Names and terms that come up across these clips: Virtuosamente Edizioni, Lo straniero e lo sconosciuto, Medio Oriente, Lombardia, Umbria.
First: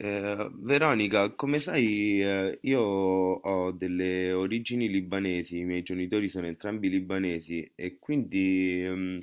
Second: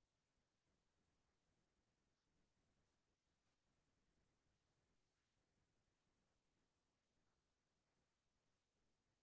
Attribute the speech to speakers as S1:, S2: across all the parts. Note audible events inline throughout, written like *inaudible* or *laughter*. S1: Veronica, come sai, io ho delle origini libanesi, i miei genitori sono entrambi libanesi e quindi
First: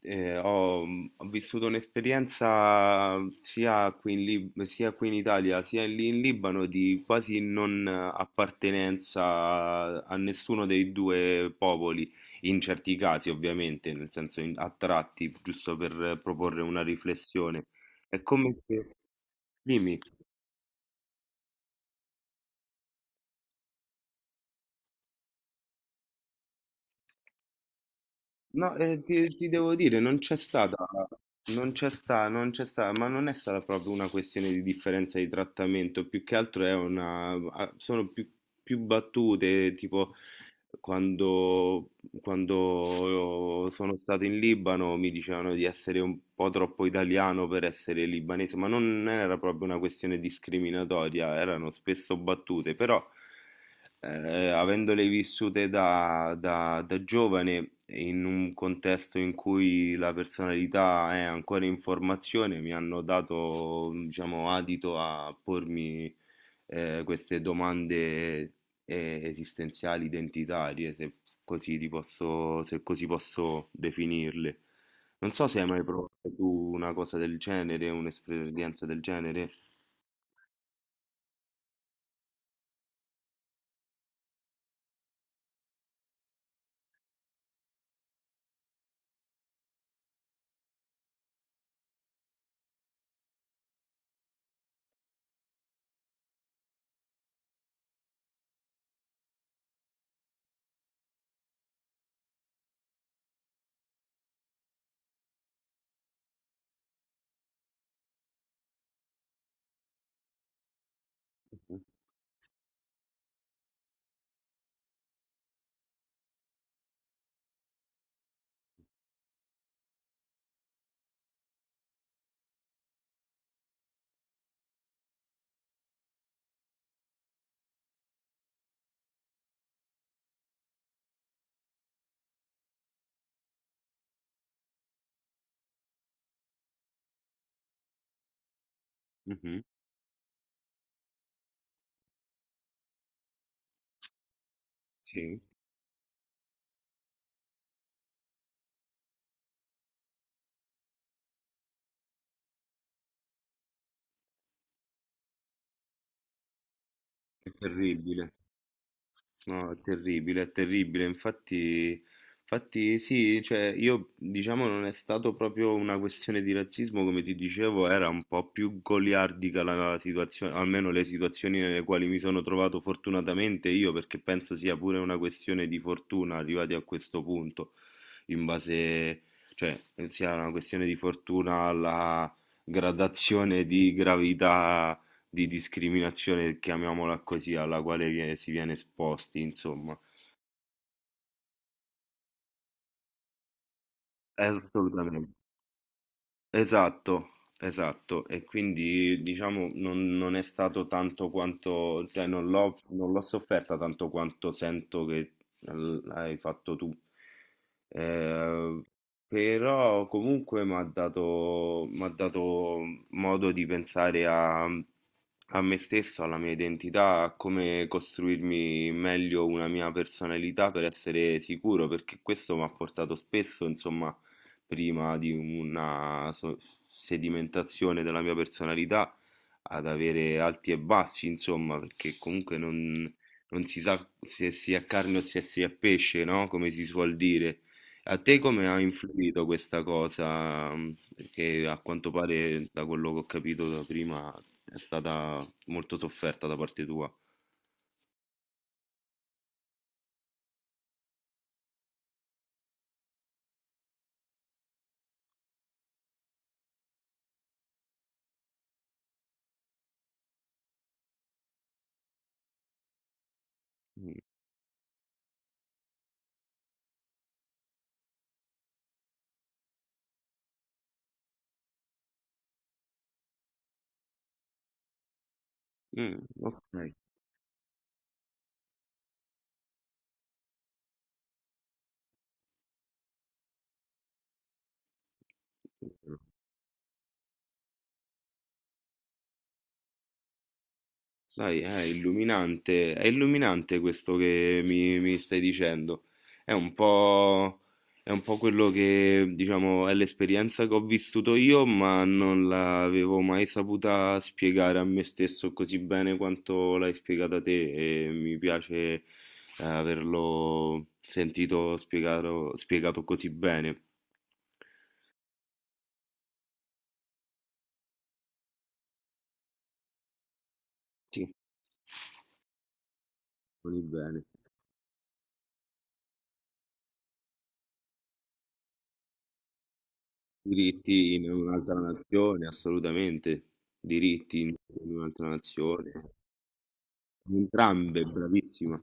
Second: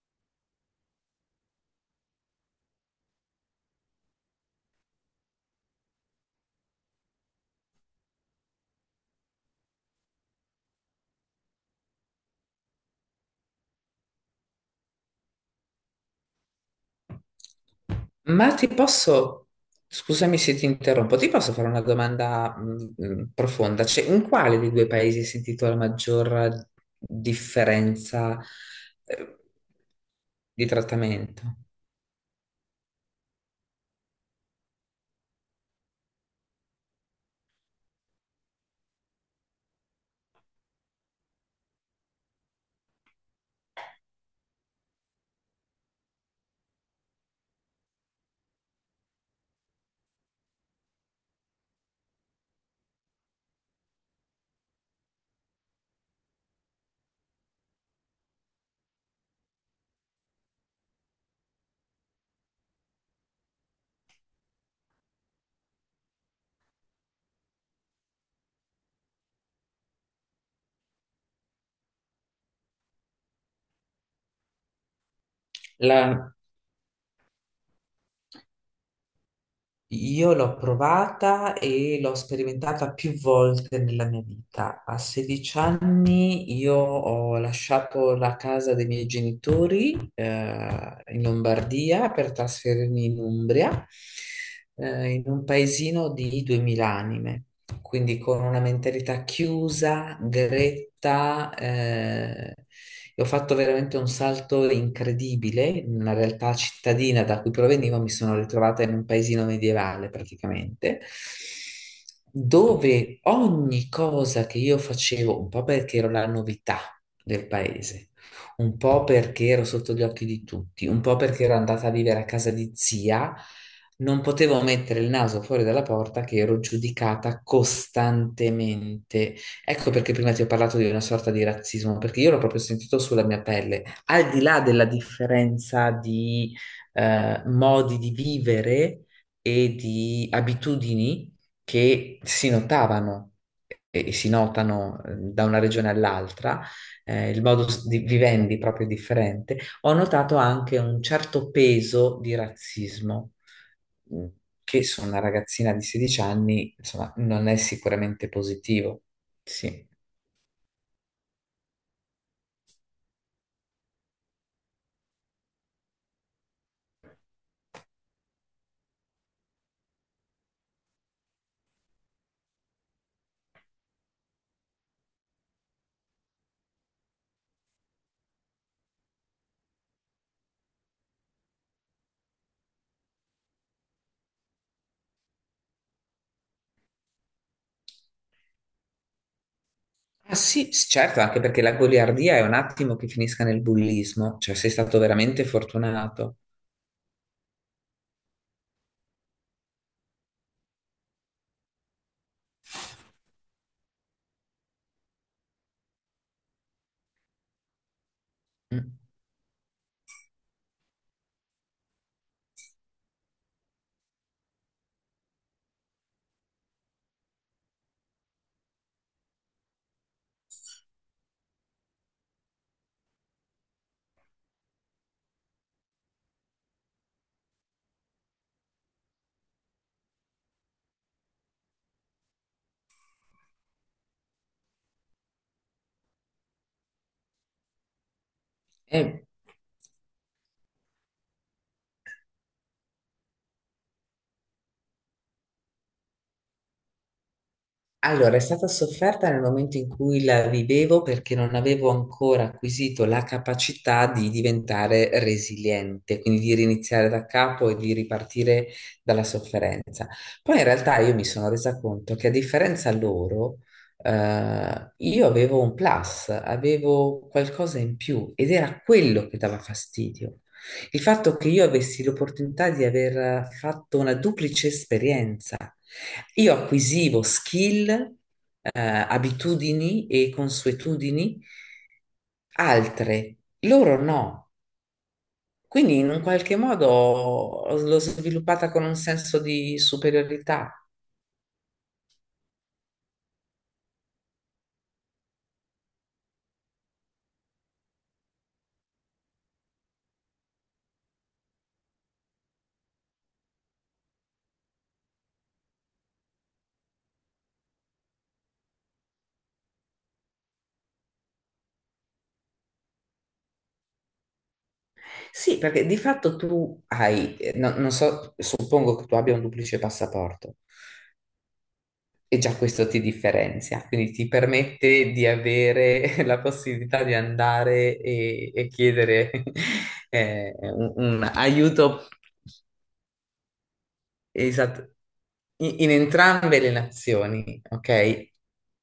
S1: eh, ho, ho vissuto un'esperienza sia qui in sia qui in Italia sia lì in Libano di quasi non appartenenza a nessuno dei due popoli, in certi casi ovviamente, nel senso a tratti, giusto per proporre una riflessione. È come
S2: Ma ti
S1: se...
S2: posso,
S1: Dimmi.
S2: scusami se ti interrompo, ti posso fare una domanda profonda? Cioè, in quale dei due paesi hai sentito la maggior differenza
S1: No,
S2: eh,
S1: ti devo dire, non c'è
S2: di
S1: stata,
S2: trattamento?
S1: non c'è sta, non c'è sta, ma non è stata proprio una questione di differenza di trattamento, più che altro è una, ah, sono più, più battute, tipo Quando, quando sono stato in Libano mi dicevano di essere un po' troppo italiano per essere libanese, ma non era proprio una questione discriminatoria, erano spesso battute, però avendole vissute da giovane in un contesto in cui la personalità è ancora in formazione, mi hanno dato, diciamo, adito a pormi queste domande esistenziali, identitarie, se così, ti posso, se così posso definirle. Non so se hai mai
S2: La
S1: provato tu una cosa del genere, un'esperienza del genere.
S2: Io l'ho provata e l'ho sperimentata più volte nella mia vita. A 16 anni io ho lasciato la casa dei miei genitori in Lombardia per trasferirmi in Umbria, in un paesino di 2000 anime, quindi con una mentalità chiusa, gretta. E ho fatto veramente un salto incredibile. In una realtà cittadina, da cui provenivo, mi sono ritrovata in un paesino medievale praticamente, dove ogni cosa che io facevo, un po' perché ero la novità del paese, un po' perché ero sotto gli occhi di tutti, un po' perché ero andata a vivere a casa di zia, non potevo mettere il naso fuori dalla porta che ero giudicata costantemente. Ecco perché prima ti ho parlato di una sorta di razzismo, perché io l'ho proprio sentito sulla mia pelle. Al di là della differenza di modi di vivere
S1: Mhm.
S2: e di abitudini che si notavano e si notano,
S1: Sì,
S2: da una regione all'altra, il modo di vivendi proprio è differente. Ho notato anche un certo peso di razzismo, mh, che su una ragazzina di 16 anni, insomma, non
S1: è
S2: è sicuramente
S1: terribile.
S2: positivo.
S1: No, è
S2: Sì.
S1: terribile, è terribile. Infatti, infatti sì, cioè io diciamo non è stato proprio una questione di razzismo, come ti dicevo, era un po' più goliardica la situazione, almeno le situazioni nelle quali mi sono trovato fortunatamente io, perché penso sia pure una questione di fortuna arrivati a questo punto in base, cioè sia una questione di fortuna alla gradazione di gravità di discriminazione, chiamiamola così, alla quale si viene esposti, insomma.
S2: Ah, sì, certo, anche perché la goliardia è un attimo che finisca nel bullismo, cioè sei stato
S1: Assolutamente.
S2: veramente fortunato.
S1: Esatto, esatto, e quindi diciamo non è stato tanto quanto, cioè non l'ho sofferta tanto quanto sento che hai fatto tu. Eh,
S2: Mm.
S1: Però comunque m'ha dato modo di pensare a me stesso, alla mia identità, a come costruirmi meglio una mia personalità per essere sicuro, perché questo mi ha portato spesso, insomma prima di una sedimentazione della mia personalità ad avere alti e bassi, insomma, perché comunque non si sa se si è carne o se si è pesce, no? Come si suol dire. A te come ha
S2: Eh,
S1: influito questa cosa? Perché a quanto pare, da quello che ho capito da prima, è stata molto sofferta da parte tua.
S2: Allora, è stata sofferta nel momento in cui la vivevo, perché non avevo ancora acquisito la capacità di diventare resiliente, quindi di riniziare da capo e di ripartire dalla sofferenza. Poi in realtà io mi sono resa conto che, a differenza loro, io avevo un plus, avevo qualcosa in più, ed era quello che dava fastidio. Il fatto che io avessi l'opportunità di aver fatto una duplice esperienza.
S1: Mm,
S2: Io
S1: ok.
S2: acquisivo skill, abitudini e consuetudini altre, loro no. Quindi in un qualche modo l'ho sviluppata con un senso di superiorità.
S1: Sai, è illuminante questo che mi stai dicendo. È un po', è un po' quello che, diciamo, è l'esperienza che ho vissuto io, ma non l'avevo mai saputa spiegare a me stesso così bene quanto l'hai spiegata te e mi piace eh, averlo sentito spiegato così bene.
S2: Sì, perché di fatto tu hai, non so, suppongo che tu abbia un duplice passaporto.
S1: Sì,
S2: E già questo ti
S1: così
S2: differenzia, quindi
S1: bene.
S2: ti permette di avere *laughs* la possibilità di andare e chiedere *laughs* un,
S1: Diritti in
S2: un
S1: un'altra
S2: aiuto.
S1: nazione, assolutamente. Diritti in
S2: Esatto.
S1: In un'altra
S2: In
S1: nazione.
S2: entrambe le nazioni,
S1: Entrambe,
S2: ok?
S1: bravissima.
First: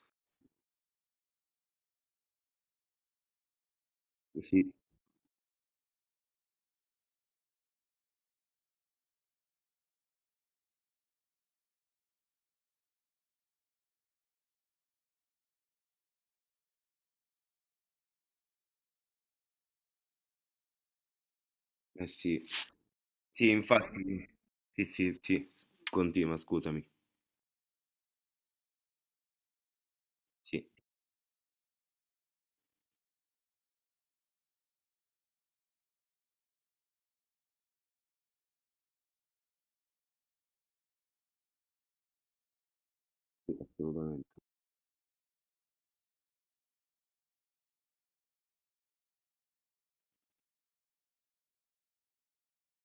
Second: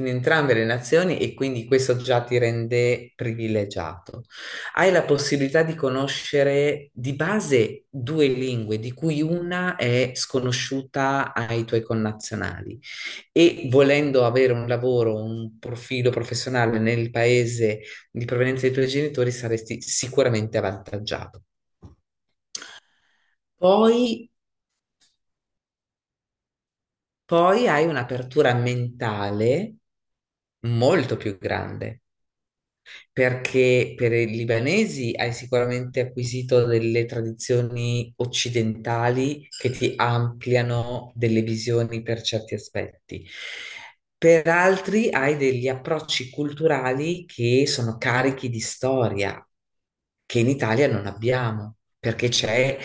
S2: In entrambe le nazioni, e quindi questo già ti rende privilegiato.
S1: Sì,
S2: Hai la possibilità di conoscere di base due lingue, di cui una è sconosciuta ai tuoi connazionali, e volendo avere un lavoro, un profilo professionale nel paese di provenienza dei tuoi genitori, saresti sicuramente avvantaggiato.
S1: eh sì. Sì,
S2: Poi,
S1: infatti. Sì, sì, sì. Continua, scusami.
S2: poi hai un'apertura mentale
S1: Sì,
S2: molto più grande. Perché per i libanesi hai sicuramente acquisito delle tradizioni occidentali che ti ampliano delle visioni per certi aspetti.
S1: sì, assolutamente.
S2: Per altri hai degli approcci culturali che sono carichi di storia, che in Italia non abbiamo, perché c'è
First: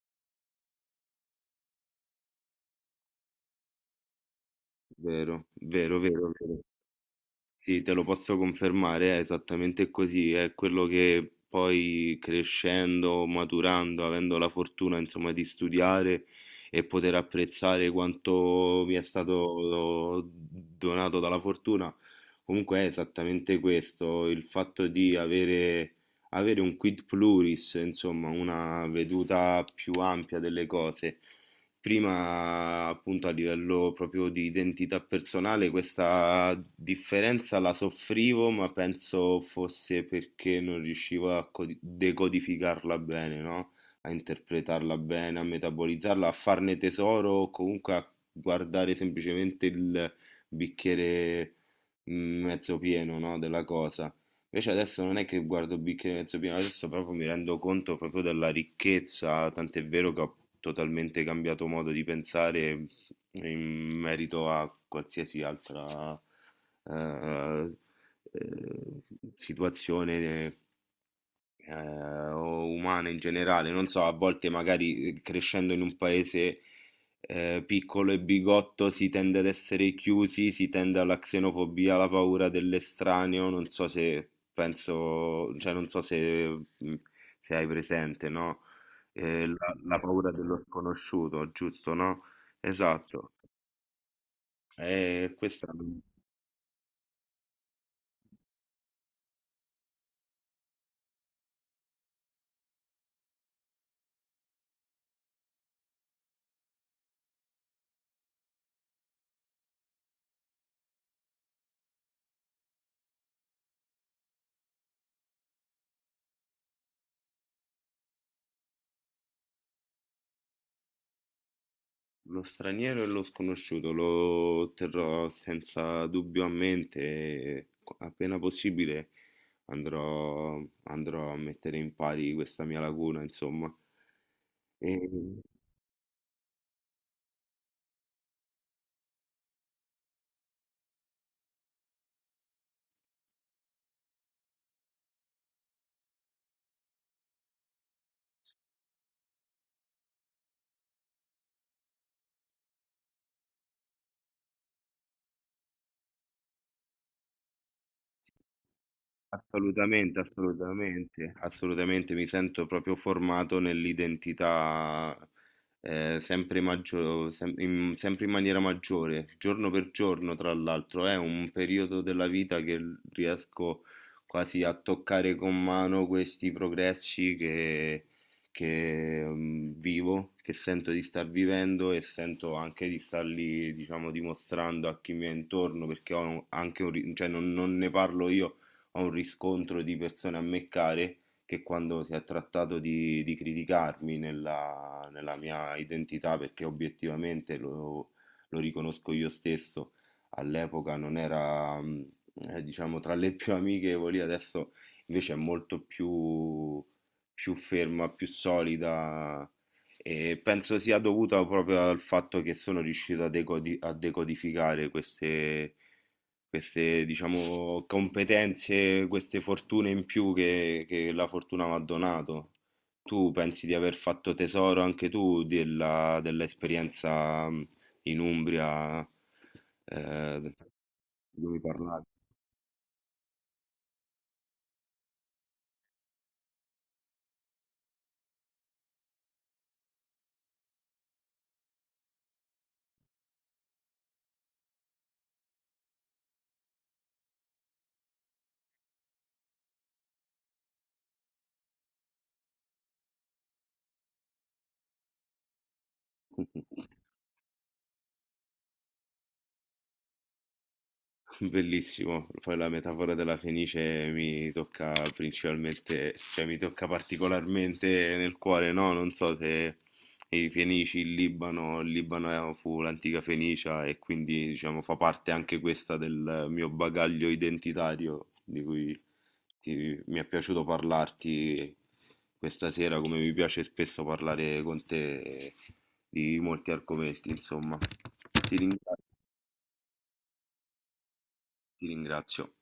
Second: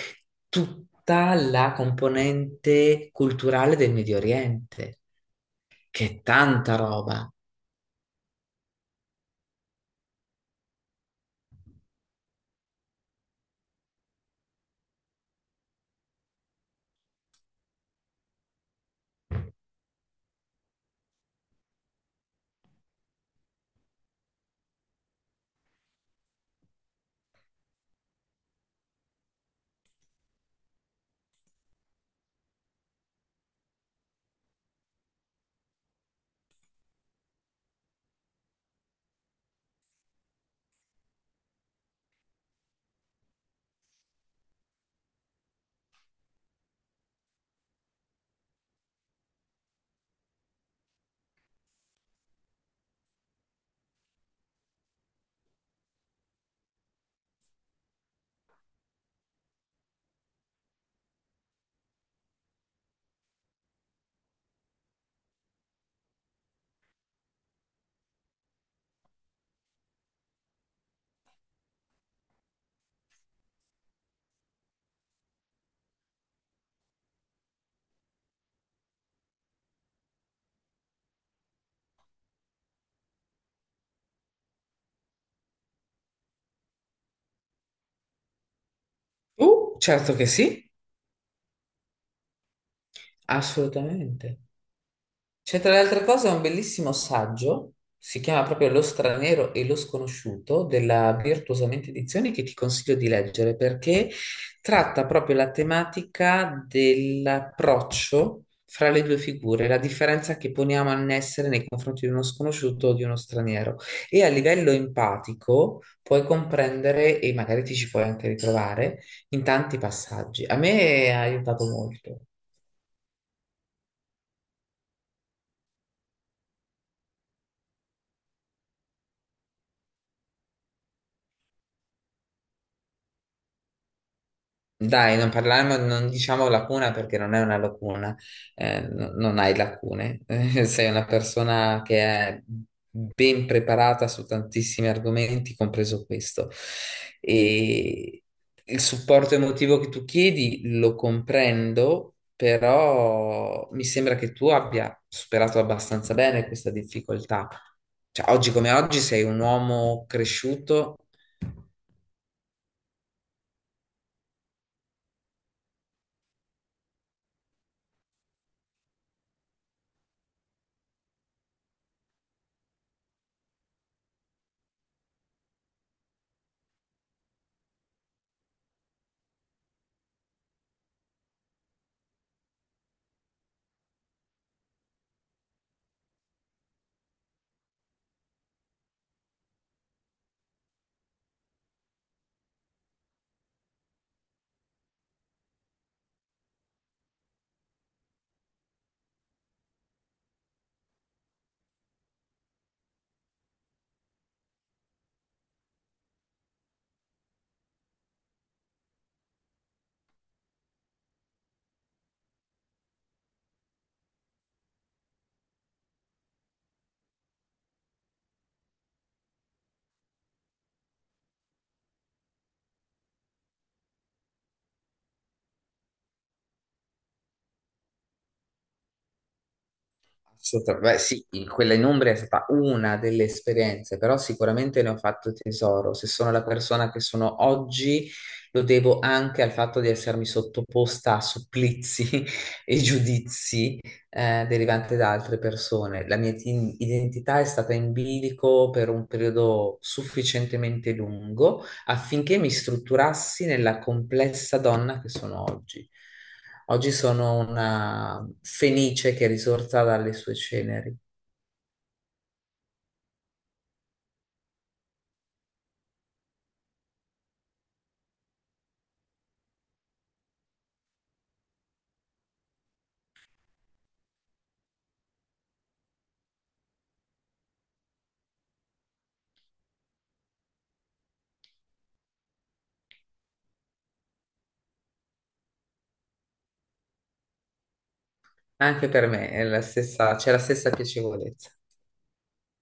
S2: tutta la componente culturale del Medio Oriente,
S1: Vero, vero,
S2: che è
S1: vero, vero.
S2: tanta roba.
S1: Sì, te lo posso confermare, è esattamente così, è quello che poi crescendo, maturando, avendo la fortuna insomma di studiare e poter apprezzare quanto mi è stato donato dalla fortuna, comunque è esattamente questo, il fatto di avere un quid pluris, insomma una veduta più ampia delle cose. Prima, appunto, a livello proprio di identità personale, questa differenza la soffrivo, ma penso fosse perché non riuscivo a decodificarla bene, no? A interpretarla bene, a metabolizzarla, a farne tesoro, o comunque a guardare semplicemente il bicchiere mezzo pieno, no? Della cosa. Invece adesso non è che guardo il bicchiere mezzo pieno, adesso proprio mi rendo conto proprio della ricchezza, tant'è vero che ho totalmente cambiato modo di pensare in merito a qualsiasi altra eh, eh, situazione o umane in generale. Non so, a volte magari crescendo in un paese piccolo e bigotto si tende ad essere chiusi, si tende alla xenofobia, alla paura dell'estraneo. Non so se penso, cioè non so se, mm, se hai presente, no? La
S2: Certo che
S1: paura dello
S2: sì,
S1: sconosciuto, giusto, no? Esatto.
S2: assolutamente. C'è,
S1: Questa
S2: tra le altre cose, un bellissimo saggio, si chiama proprio Lo Straniero e lo Sconosciuto, della Virtuosamente Edizioni, che ti consiglio di leggere, perché tratta proprio la tematica dell'approccio fra le due figure, la differenza che poniamo a essere nei confronti di uno sconosciuto o di uno straniero. E a livello empatico puoi comprendere, e magari ti ci puoi anche ritrovare, in tanti passaggi. A me ha aiutato molto.
S1: Lo straniero e lo sconosciuto lo terrò senza dubbio a mente e appena possibile andrò, andrò a mettere in pari questa mia lacuna, insomma. E,
S2: Dai, non parliamo, non diciamo lacuna, perché non è una lacuna, non hai lacune, *laughs* sei una persona che è ben preparata su tantissimi argomenti, compreso questo. E il supporto emotivo che tu chiedi lo comprendo, però mi sembra che tu abbia superato abbastanza bene questa difficoltà. Cioè, oggi come oggi sei un uomo
S1: Assolutamente,
S2: cresciuto.
S1: assolutamente, assolutamente mi sento proprio formato nell'identità sempre in maniera maggiore, giorno per giorno, tra l'altro, è un periodo della vita che riesco quasi a toccare con mano questi progressi vivo, che sento di star vivendo e sento anche di starli, diciamo, dimostrando a chi mi è intorno, perché ho anche cioè non ne parlo io, ho un riscontro di persone a me care che quando si è trattato di criticarmi nella mia identità, perché obiettivamente lo riconosco io stesso, all'epoca non era, diciamo, tra le più amichevoli, adesso invece è più ferma, più solida. E penso sia dovuta proprio al fatto che sono riuscito a decodificare queste, diciamo, competenze, queste fortune in più che la fortuna mi ha donato. Tu pensi di aver fatto tesoro anche tu dell'esperienza in Umbria, eh,
S2: Assolutamente. Beh, sì,
S1: di cui
S2: quella in
S1: parlavi?
S2: Umbria è stata una delle esperienze, però sicuramente ne ho fatto tesoro. Se sono la persona che sono oggi, lo devo anche al fatto di essermi sottoposta a supplizi *laughs* e giudizi derivanti da altre persone. La mia identità è stata in bilico per un periodo sufficientemente lungo affinché mi strutturassi nella complessa donna che sono oggi. Oggi
S1: *laughs*
S2: sono una fenice che è risorta dalle sue ceneri.
S1: Bellissimo, poi la metafora della fenice mi tocca principalmente, cioè mi tocca particolarmente nel cuore, no? Non so se i Fenici, il Libano, il fu l'antica Fenicia e quindi diciamo fa parte anche questa del mio bagaglio identitario di cui mi è piaciuto parlarti questa sera, come mi piace spesso parlare con te di molti argomenti, insomma. Ti
S2: Anche
S1: ringrazio,
S2: per me è la stessa, c'è la stessa piacevolezza.
S1: ti ringrazio.